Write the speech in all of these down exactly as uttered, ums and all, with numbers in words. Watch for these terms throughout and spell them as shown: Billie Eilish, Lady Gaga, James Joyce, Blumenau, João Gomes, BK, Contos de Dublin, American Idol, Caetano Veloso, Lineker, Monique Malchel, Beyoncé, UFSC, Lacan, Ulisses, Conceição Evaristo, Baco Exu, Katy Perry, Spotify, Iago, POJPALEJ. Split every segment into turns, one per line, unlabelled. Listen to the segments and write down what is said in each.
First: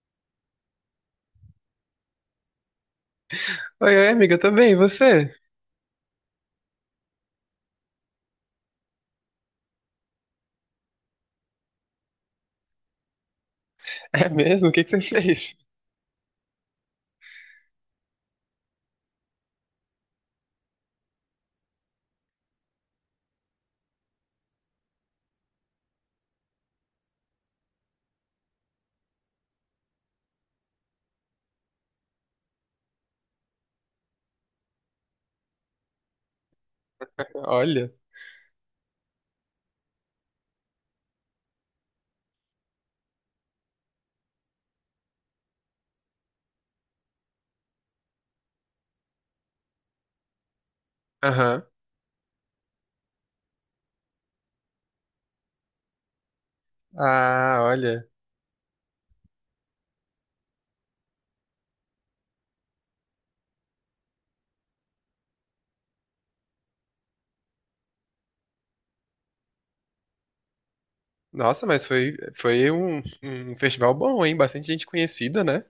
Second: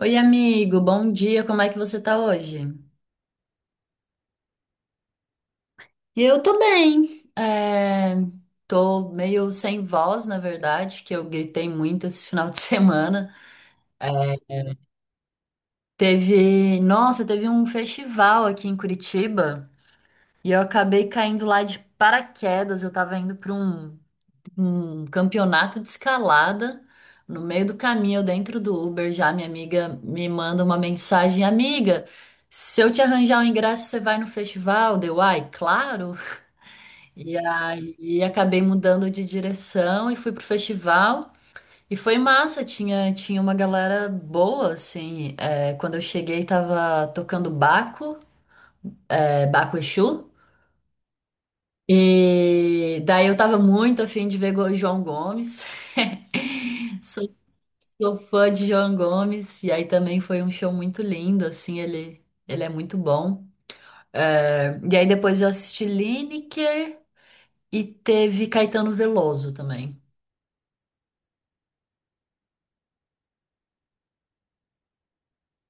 Oi, amigo, bom dia, como é que você tá hoje?
Oi, oi, amiga, tá bem? E você?
Eu tô bem. É, tô meio sem voz, na verdade, que eu gritei muito esse final de semana.
É
É,
mesmo? O que que você fez?
teve, nossa, teve um festival aqui em Curitiba e eu acabei caindo lá de paraquedas. Eu tava indo pra um um campeonato de escalada. No meio do caminho, eu dentro do Uber, já minha amiga me manda uma mensagem, amiga, se eu te arranjar um ingresso, você vai no festival? Deu, ai, claro. E
Olha.
aí acabei mudando de direção e fui pro festival. E foi massa, tinha, tinha uma galera boa, assim. É, quando eu cheguei, tava tocando Baco, é, Baco Exu.
Aham.
E daí eu tava muito afim de ver Go- João Gomes. Só
Ah, olha.
Sou fã de João Gomes, e aí também foi um show muito lindo, assim, ele, ele é muito bom. É, e aí depois eu assisti Lineker e teve Caetano Veloso também.
Nossa, mas foi, foi um, um festival bom, hein? Bastante gente conhecida, né?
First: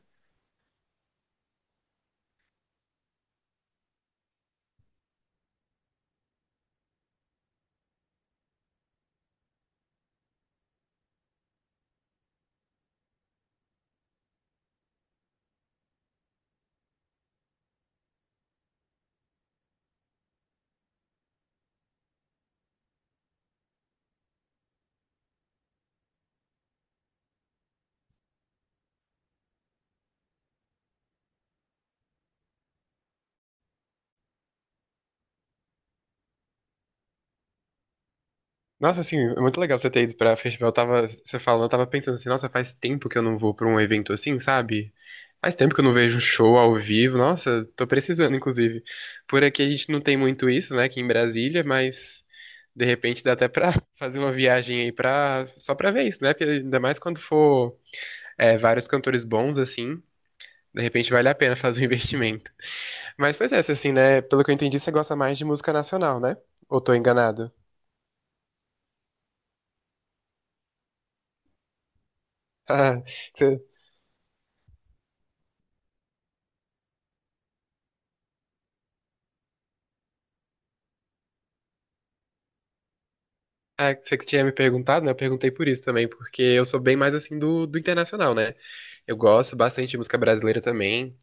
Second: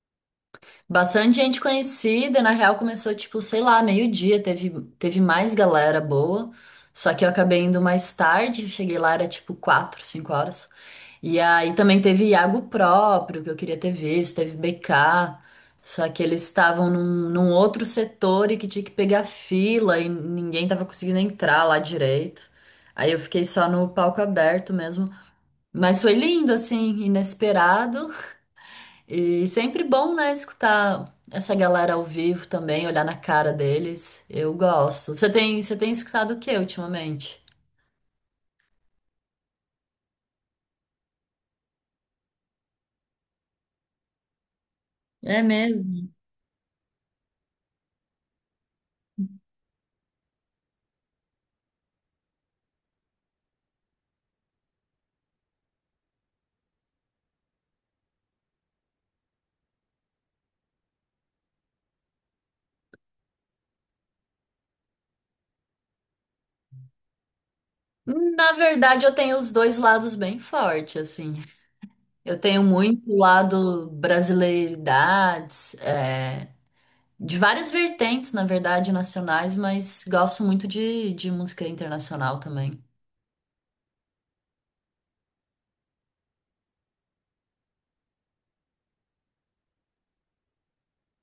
Bastante gente conhecida, na real começou, tipo, sei lá, meio-dia, teve, teve mais galera boa, só que eu acabei indo mais tarde, cheguei lá, era tipo quatro, cinco horas. E aí também teve Iago próprio, que eu queria ter visto, teve B K, só que eles estavam num, num outro setor e que tinha que pegar fila e ninguém tava conseguindo entrar lá direito. Aí eu fiquei só no palco aberto mesmo. Mas foi lindo, assim, inesperado. E sempre bom, né, escutar essa galera ao vivo também, olhar na cara deles. Eu gosto. Você tem, você tem escutado o que ultimamente?
Nossa, assim, é muito legal você ter ido pra festival. Eu tava, você falando, eu tava pensando assim, nossa, faz tempo que eu não vou pra um evento assim, sabe?
É
Faz tempo que eu não
mesmo?
vejo um show ao vivo. Nossa, tô precisando, inclusive. Por aqui a gente não tem muito isso, né? Aqui em Brasília, mas de repente dá até pra fazer uma viagem aí pra, só pra ver isso, né? Porque ainda mais quando for. É, vários cantores bons, assim. De repente vale a pena fazer um investimento. Mas, pois é, assim, né? Pelo que eu entendi, você gosta mais de música nacional, né? Ou tô enganado?
Na verdade, eu tenho os dois lados bem forte assim. Eu tenho
Ah,
muito
você-
lado brasileiridades, é, de várias vertentes, na verdade, nacionais, mas gosto muito de, de música internacional também.
é, você que tinha me perguntado, né? Eu perguntei por isso também, porque eu sou bem mais assim do, do internacional, né? Eu gosto bastante de música brasileira também.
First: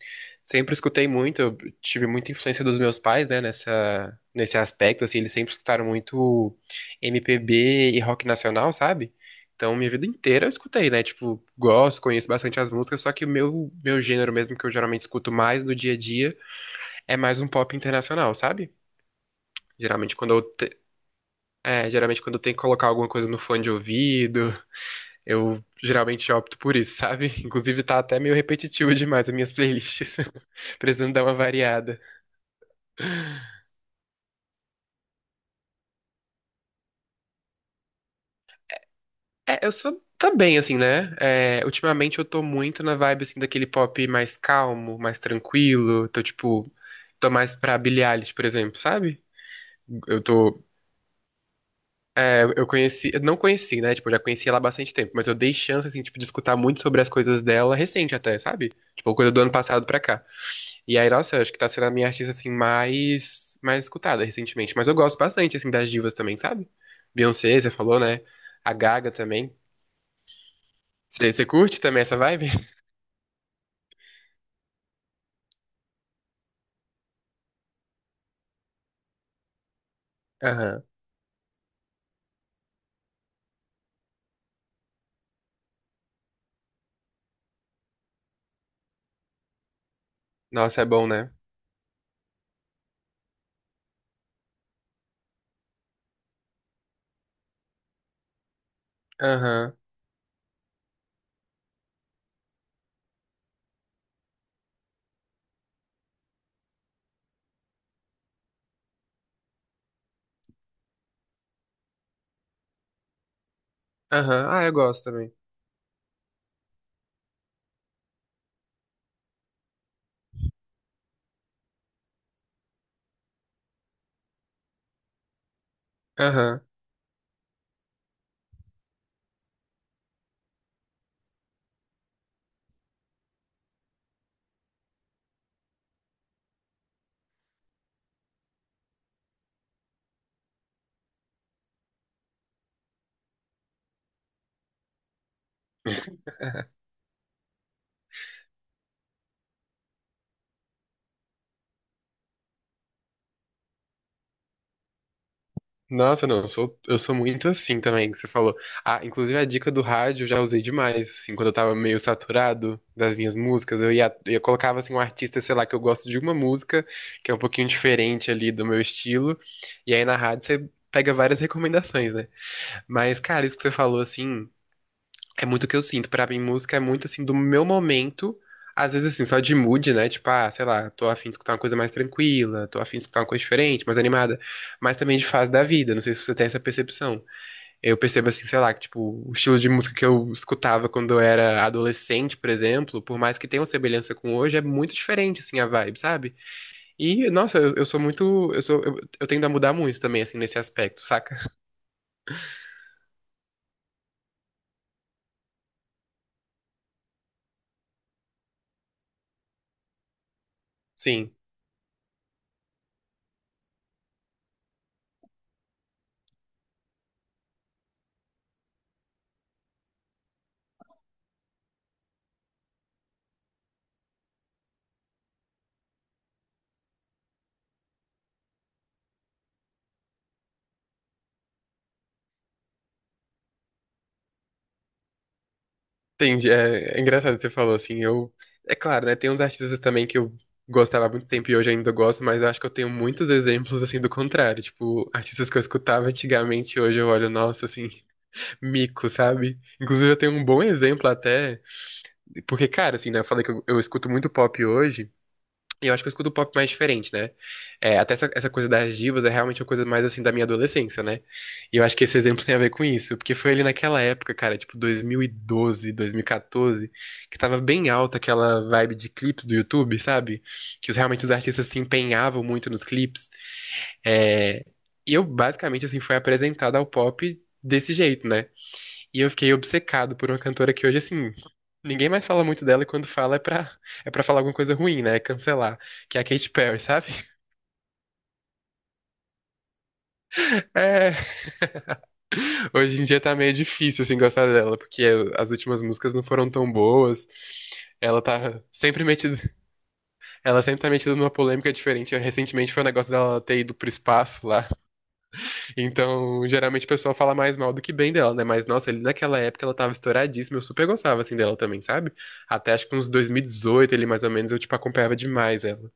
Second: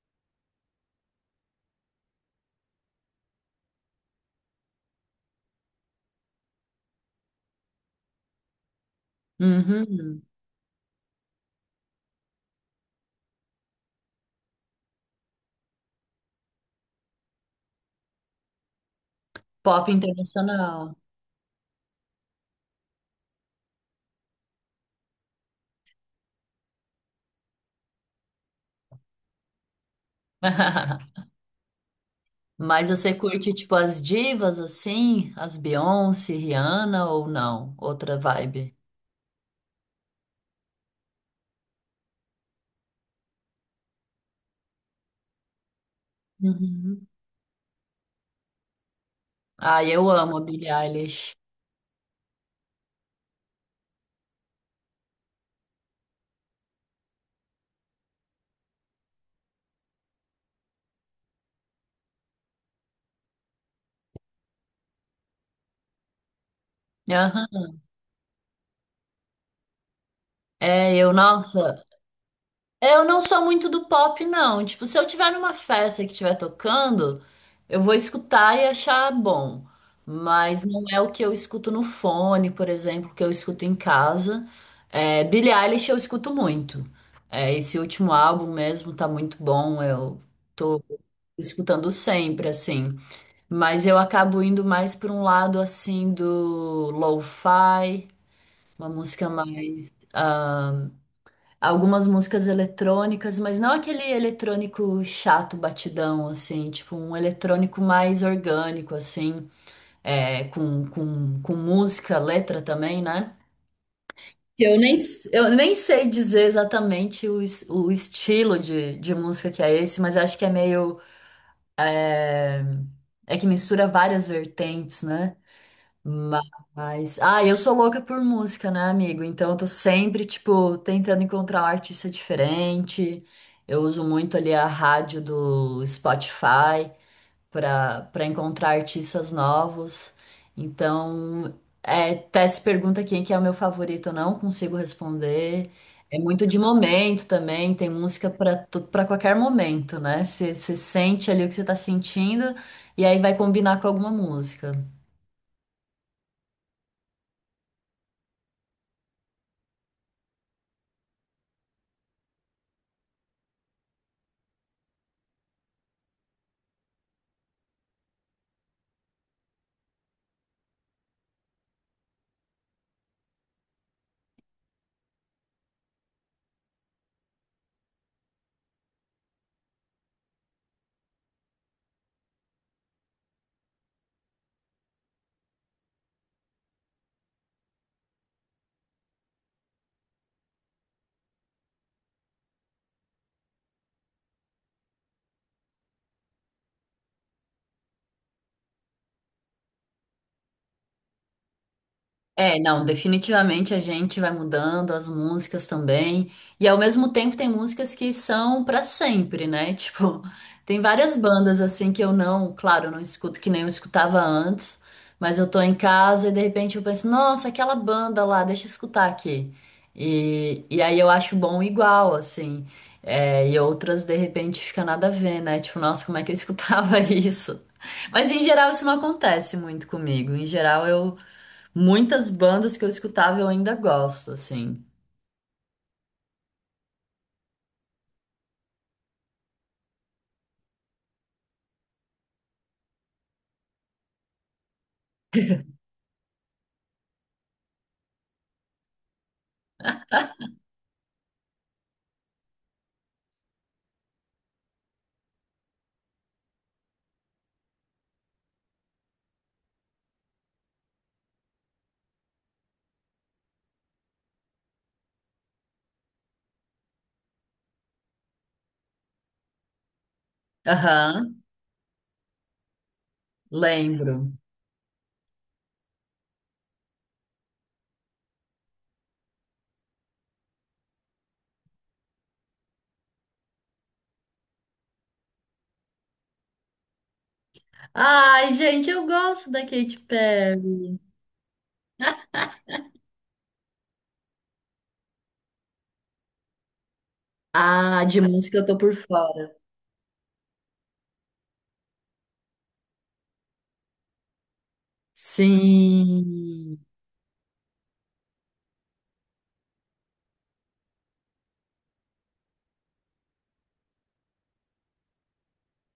Sempre escutei muito, eu tive muita influência dos meus pais, né? Nessa, nesse aspecto, assim, eles sempre escutaram muito M P B e rock nacional, sabe? Então, minha vida
Uhum.
inteira eu escutei, né? Tipo, gosto, conheço bastante as músicas, só que o meu, meu gênero mesmo, que eu geralmente escuto mais no dia a dia, é mais um pop internacional, sabe?
Pop
Geralmente, quando eu te-
internacional.
é, geralmente quando eu tenho que colocar alguma coisa no fone de ouvido, eu geralmente opto por isso, sabe? Inclusive tá até meio repetitivo demais as minhas playlists. Precisando dar uma variada.
Mas você curte, tipo, as divas, assim? As Beyoncé, Rihanna ou não? Outra vibe.
É, eu sou também, assim, né? É, ultimamente eu tô muito na vibe, assim, daquele pop mais calmo, mais tranquilo. Tô, tipo,
Uhum.
tô mais pra Billie Eilish, por exemplo, sabe?
Ah, eu
Eu
amo a
tô.
Billie Eilish.
É, eu conheci. Eu não conheci, né? Tipo, eu já conheci ela há bastante tempo, mas eu dei chance, assim, tipo, de escutar muito sobre as coisas dela recente até, sabe? Tipo, coisa do ano passado pra cá. E aí, nossa, eu acho que tá sendo a minha artista, assim, mais, mais escutada recentemente. Mas eu gosto bastante, assim, das divas também, sabe? Beyoncé,
Aham.
você falou, né? A Gaga também.
É, eu,
Você você
nossa.
curte também essa vibe?
Eu não sou muito do pop, não. Tipo, se eu tiver numa festa que estiver tocando, eu vou escutar e achar bom. Mas não
Aham.
é o que eu escuto no fone, por exemplo, que eu escuto em casa. É, Billie Eilish eu escuto muito. É, esse último álbum mesmo tá muito bom. Eu tô
Nossa, é bom, né?
escutando sempre, assim. Mas eu acabo indo mais por um lado, assim, do lo-fi, uma música
Aham.
mais. Ah, algumas músicas eletrônicas, mas não aquele eletrônico chato, batidão, assim, tipo um eletrônico mais orgânico, assim, é, com, com, com música, letra também, né?
Aham. Ah, eu
Eu nem,
gosto também.
eu nem sei dizer exatamente o, es- o estilo de, de música que é esse, mas acho que é meio. É que mistura várias vertentes, né?
Aham.
Mas, ah, eu sou louca por música, né, amigo? Então eu tô sempre, tipo, tentando encontrar um artista diferente. Eu uso muito ali a rádio do Spotify para para encontrar artistas novos. Então, é, até se pergunta quem que é o meu favorito, eu não consigo responder. É muito de momento também, tem música para para qualquer momento, né? Você sente ali o que você tá sentindo e aí vai combinar com alguma música.
Nossa, não, eu sou, eu sou muito assim também, que você falou. Ah, inclusive a dica do rádio eu já usei demais, assim, quando eu tava meio saturado das minhas músicas, eu ia, eu colocava, assim, um artista, sei lá, que eu gosto de uma música, que é um pouquinho diferente ali do meu estilo, e aí na rádio você pega várias recomendações, né? Mas, cara, isso que você falou, assim, é muito o que eu sinto. Pra mim, música é muito assim do meu momento. Às vezes, assim, só de mood, né? Tipo, ah, sei lá, tô afim de escutar uma coisa mais tranquila, tô afim de escutar uma coisa diferente, mais animada. Mas também de fase da vida. Não sei se você tem essa percepção. Eu percebo, assim, sei lá, que, tipo, o estilo de música que eu escutava quando eu era adolescente, por exemplo, por mais que tenha uma semelhança com hoje, é muito diferente, assim, a vibe, sabe? E, nossa, eu, eu sou muito. Eu sou, eu, eu tendo a mudar muito também, assim, nesse aspecto, saca?
É, não, definitivamente a gente vai mudando as músicas também. E ao mesmo tempo tem músicas que são pra sempre, né? Tipo, tem várias
Sim.
bandas assim que eu não, claro, eu não escuto que nem eu escutava antes, mas eu tô em casa e de repente eu penso, nossa, aquela banda lá, deixa eu escutar aqui. E, e aí eu acho bom igual, assim. É, e outras de repente fica nada a ver, né? Tipo, nossa, como é que eu escutava isso? Mas em geral isso não acontece muito comigo. Em geral eu Muitas bandas que eu escutava eu ainda gosto, assim.
Entendi. É, é engraçado que você falou assim. Eu, é claro, né? Tem uns artistas também que eu gostava há muito tempo e hoje ainda gosto, mas acho que eu tenho muitos exemplos assim do contrário. Tipo, artistas que eu escutava antigamente, hoje eu olho, nossa, assim, mico, sabe? Inclusive eu tenho um bom exemplo até, porque, cara, assim, né? Eu falei que eu, eu escuto muito pop hoje. E eu acho que eu escuto pop mais diferente, né? É, até essa, essa coisa das divas é realmente uma coisa mais assim da minha adolescência, né? E eu acho que esse exemplo tem a ver com isso, porque foi ali naquela época, cara, tipo dois mil e doze, dois mil e quatorze, que tava bem alta aquela vibe de clipes do YouTube, sabe? Que os- realmente os
Aham,
artistas se empenhavam muito nos clipes.
lembro.
É, e eu basicamente assim fui apresentado ao pop desse jeito, né? E eu fiquei obcecado por uma cantora que hoje, assim, ninguém mais fala muito dela e quando fala é pra, é pra falar alguma coisa ruim, né? É cancelar. Que é a Katy Perry, sabe?
Ai, gente, eu gosto da Katy Perry.
É, hoje em dia tá meio difícil, assim, gostar dela, porque as últimas músicas não foram tão boas.
Ah, de
Ela
música
tá
eu tô por
sempre metida,
fora.
ela sempre tá metida numa polêmica diferente. Recentemente foi o negócio dela ter ido pro espaço lá. Então,
Sim,
geralmente o pessoal fala mais mal do que bem dela, né? Mas, nossa, ali naquela época ela tava estouradíssima, eu super gostava, assim, dela também, sabe? Até acho que uns dois mil e dezoito ali, mais ou menos, eu, tipo, acompanhava demais ela.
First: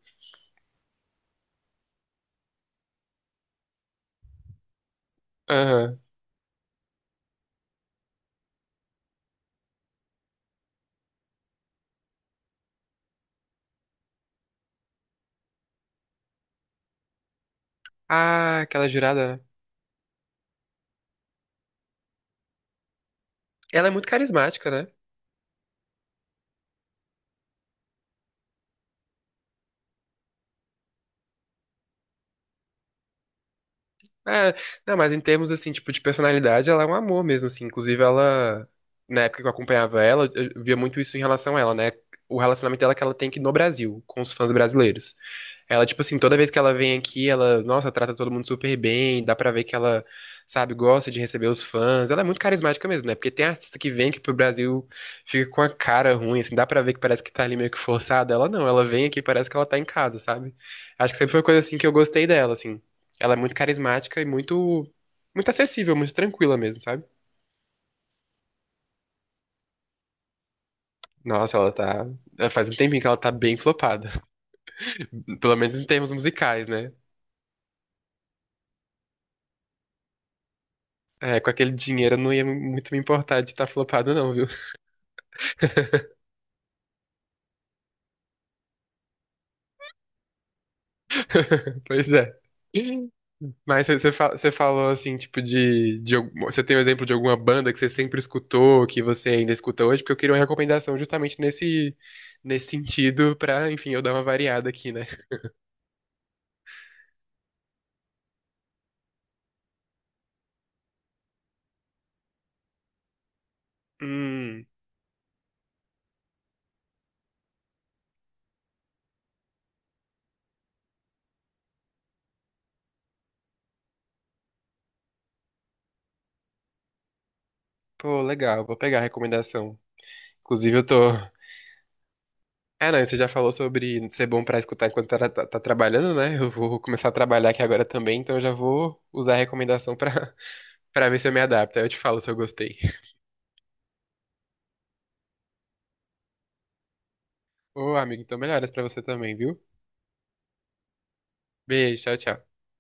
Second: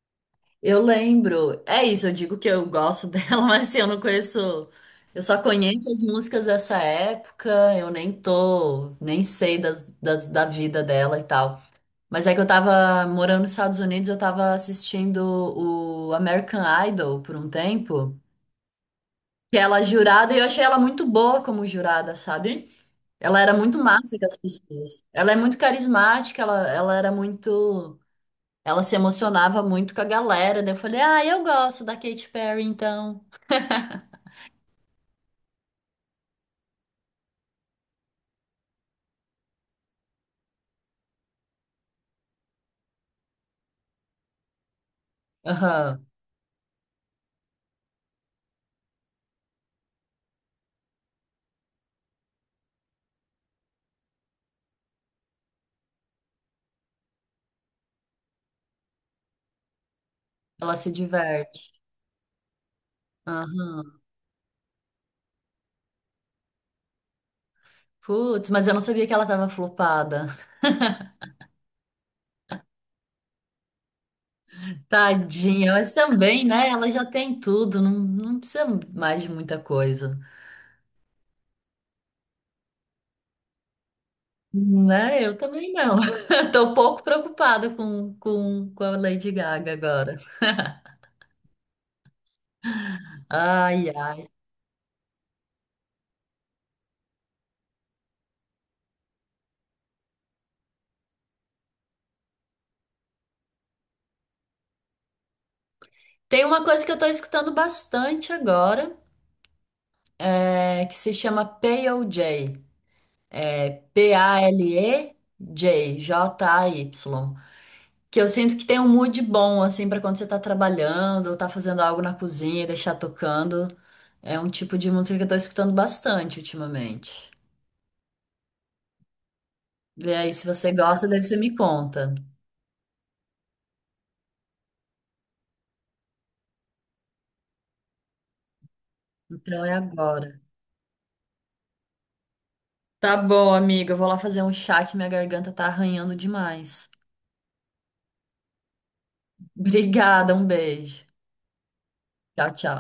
eu lembro. É isso, eu digo que eu gosto dela, mas assim, eu não conheço. Eu só conheço
Aham.
as músicas dessa época, eu nem tô, nem sei das, das- da vida dela e tal. Mas é que eu tava morando nos Estados Unidos, eu tava assistindo o American Idol por um tempo.
Ah, aquela jurada, né?
Que ela é jurada, e eu achei ela muito boa como jurada, sabe? Ela era muito
Ela é muito
massa com as
carismática, né?
pessoas. Ela é muito carismática, ela, ela era muito. Ela se emocionava muito com a galera. Daí eu falei, ah, eu gosto da Katy Perry, então.
É, não, mas em termos, assim, tipo, de personalidade, ela é um amor mesmo, assim. Inclusive, ela, na época que eu acompanhava ela, eu eu via muito isso em relação a ela, né? O relacionamento dela é que ela tem aqui no Brasil, com os fãs brasileiros. Ela, tipo
Aham.
assim, toda vez que ela vem aqui, ela, nossa, trata todo mundo super bem, dá pra ver que ela, sabe, gosta de receber os fãs. Ela é muito carismática mesmo, né? Porque tem artista que vem aqui pro Brasil, fica com a cara ruim, assim, dá pra ver que parece que tá ali meio que forçada. Ela não, ela vem aqui, parece que ela tá em casa, sabe?
Ela se
Acho que sempre foi uma coisa,
diverte.
assim, que eu gostei dela, assim. Ela é muito
Aham.
carismática e muito, muito acessível, muito tranquila mesmo, sabe?
Putz, mas eu não sabia que ela tava flopada.
Nossa, ela tá. é, Faz um tempinho que ela tá bem flopada. Pelo
Tadinha,
menos em
mas
termos
também,
musicais,
né? Ela
né?
já tem tudo, não, não precisa mais de muita coisa.
É, com aquele dinheiro eu não ia muito me importar de estar flopado, não, viu?
Né? Eu também não. Tô um pouco preocupada com, com, com a Lady Gaga agora.
Pois é. Mas
Ai,
você você
ai.
fa- você falou assim, tipo, de, de. algum- você tem um exemplo de alguma banda que você sempre escutou, que você ainda escuta hoje? Porque eu queria uma recomendação justamente nesse, nesse sentido, pra, enfim, eu dar uma variada aqui, né?
Tem uma coisa que eu tô escutando bastante agora, é, que se chama P O J
Hum,
P A L E J J A Y. Que eu sinto que tem um mood bom, assim, pra quando você tá trabalhando ou tá fazendo algo na cozinha e deixar tocando. É um tipo de música que eu tô escutando bastante ultimamente.
pô, legal, vou pegar a recomendação.
Vê aí, se você
Inclusive, eu tô,
gosta, daí você me conta.
Ah, não, você já falou sobre ser bom pra escutar enquanto tá, tá- tá trabalhando, né? Eu vou começar a trabalhar aqui agora também, então eu já vou usar a
Então é
recomendação pra,
agora.
pra ver se eu me adapto. Aí eu te falo se eu gostei.
Tá bom, amiga. Eu vou lá fazer um chá que minha garganta tá arranhando demais.
Ô, amigo, então melhoras pra você também, viu?
Obrigada, um beijo.
Beijo, tchau,
Tchau,
tchau.
tchau.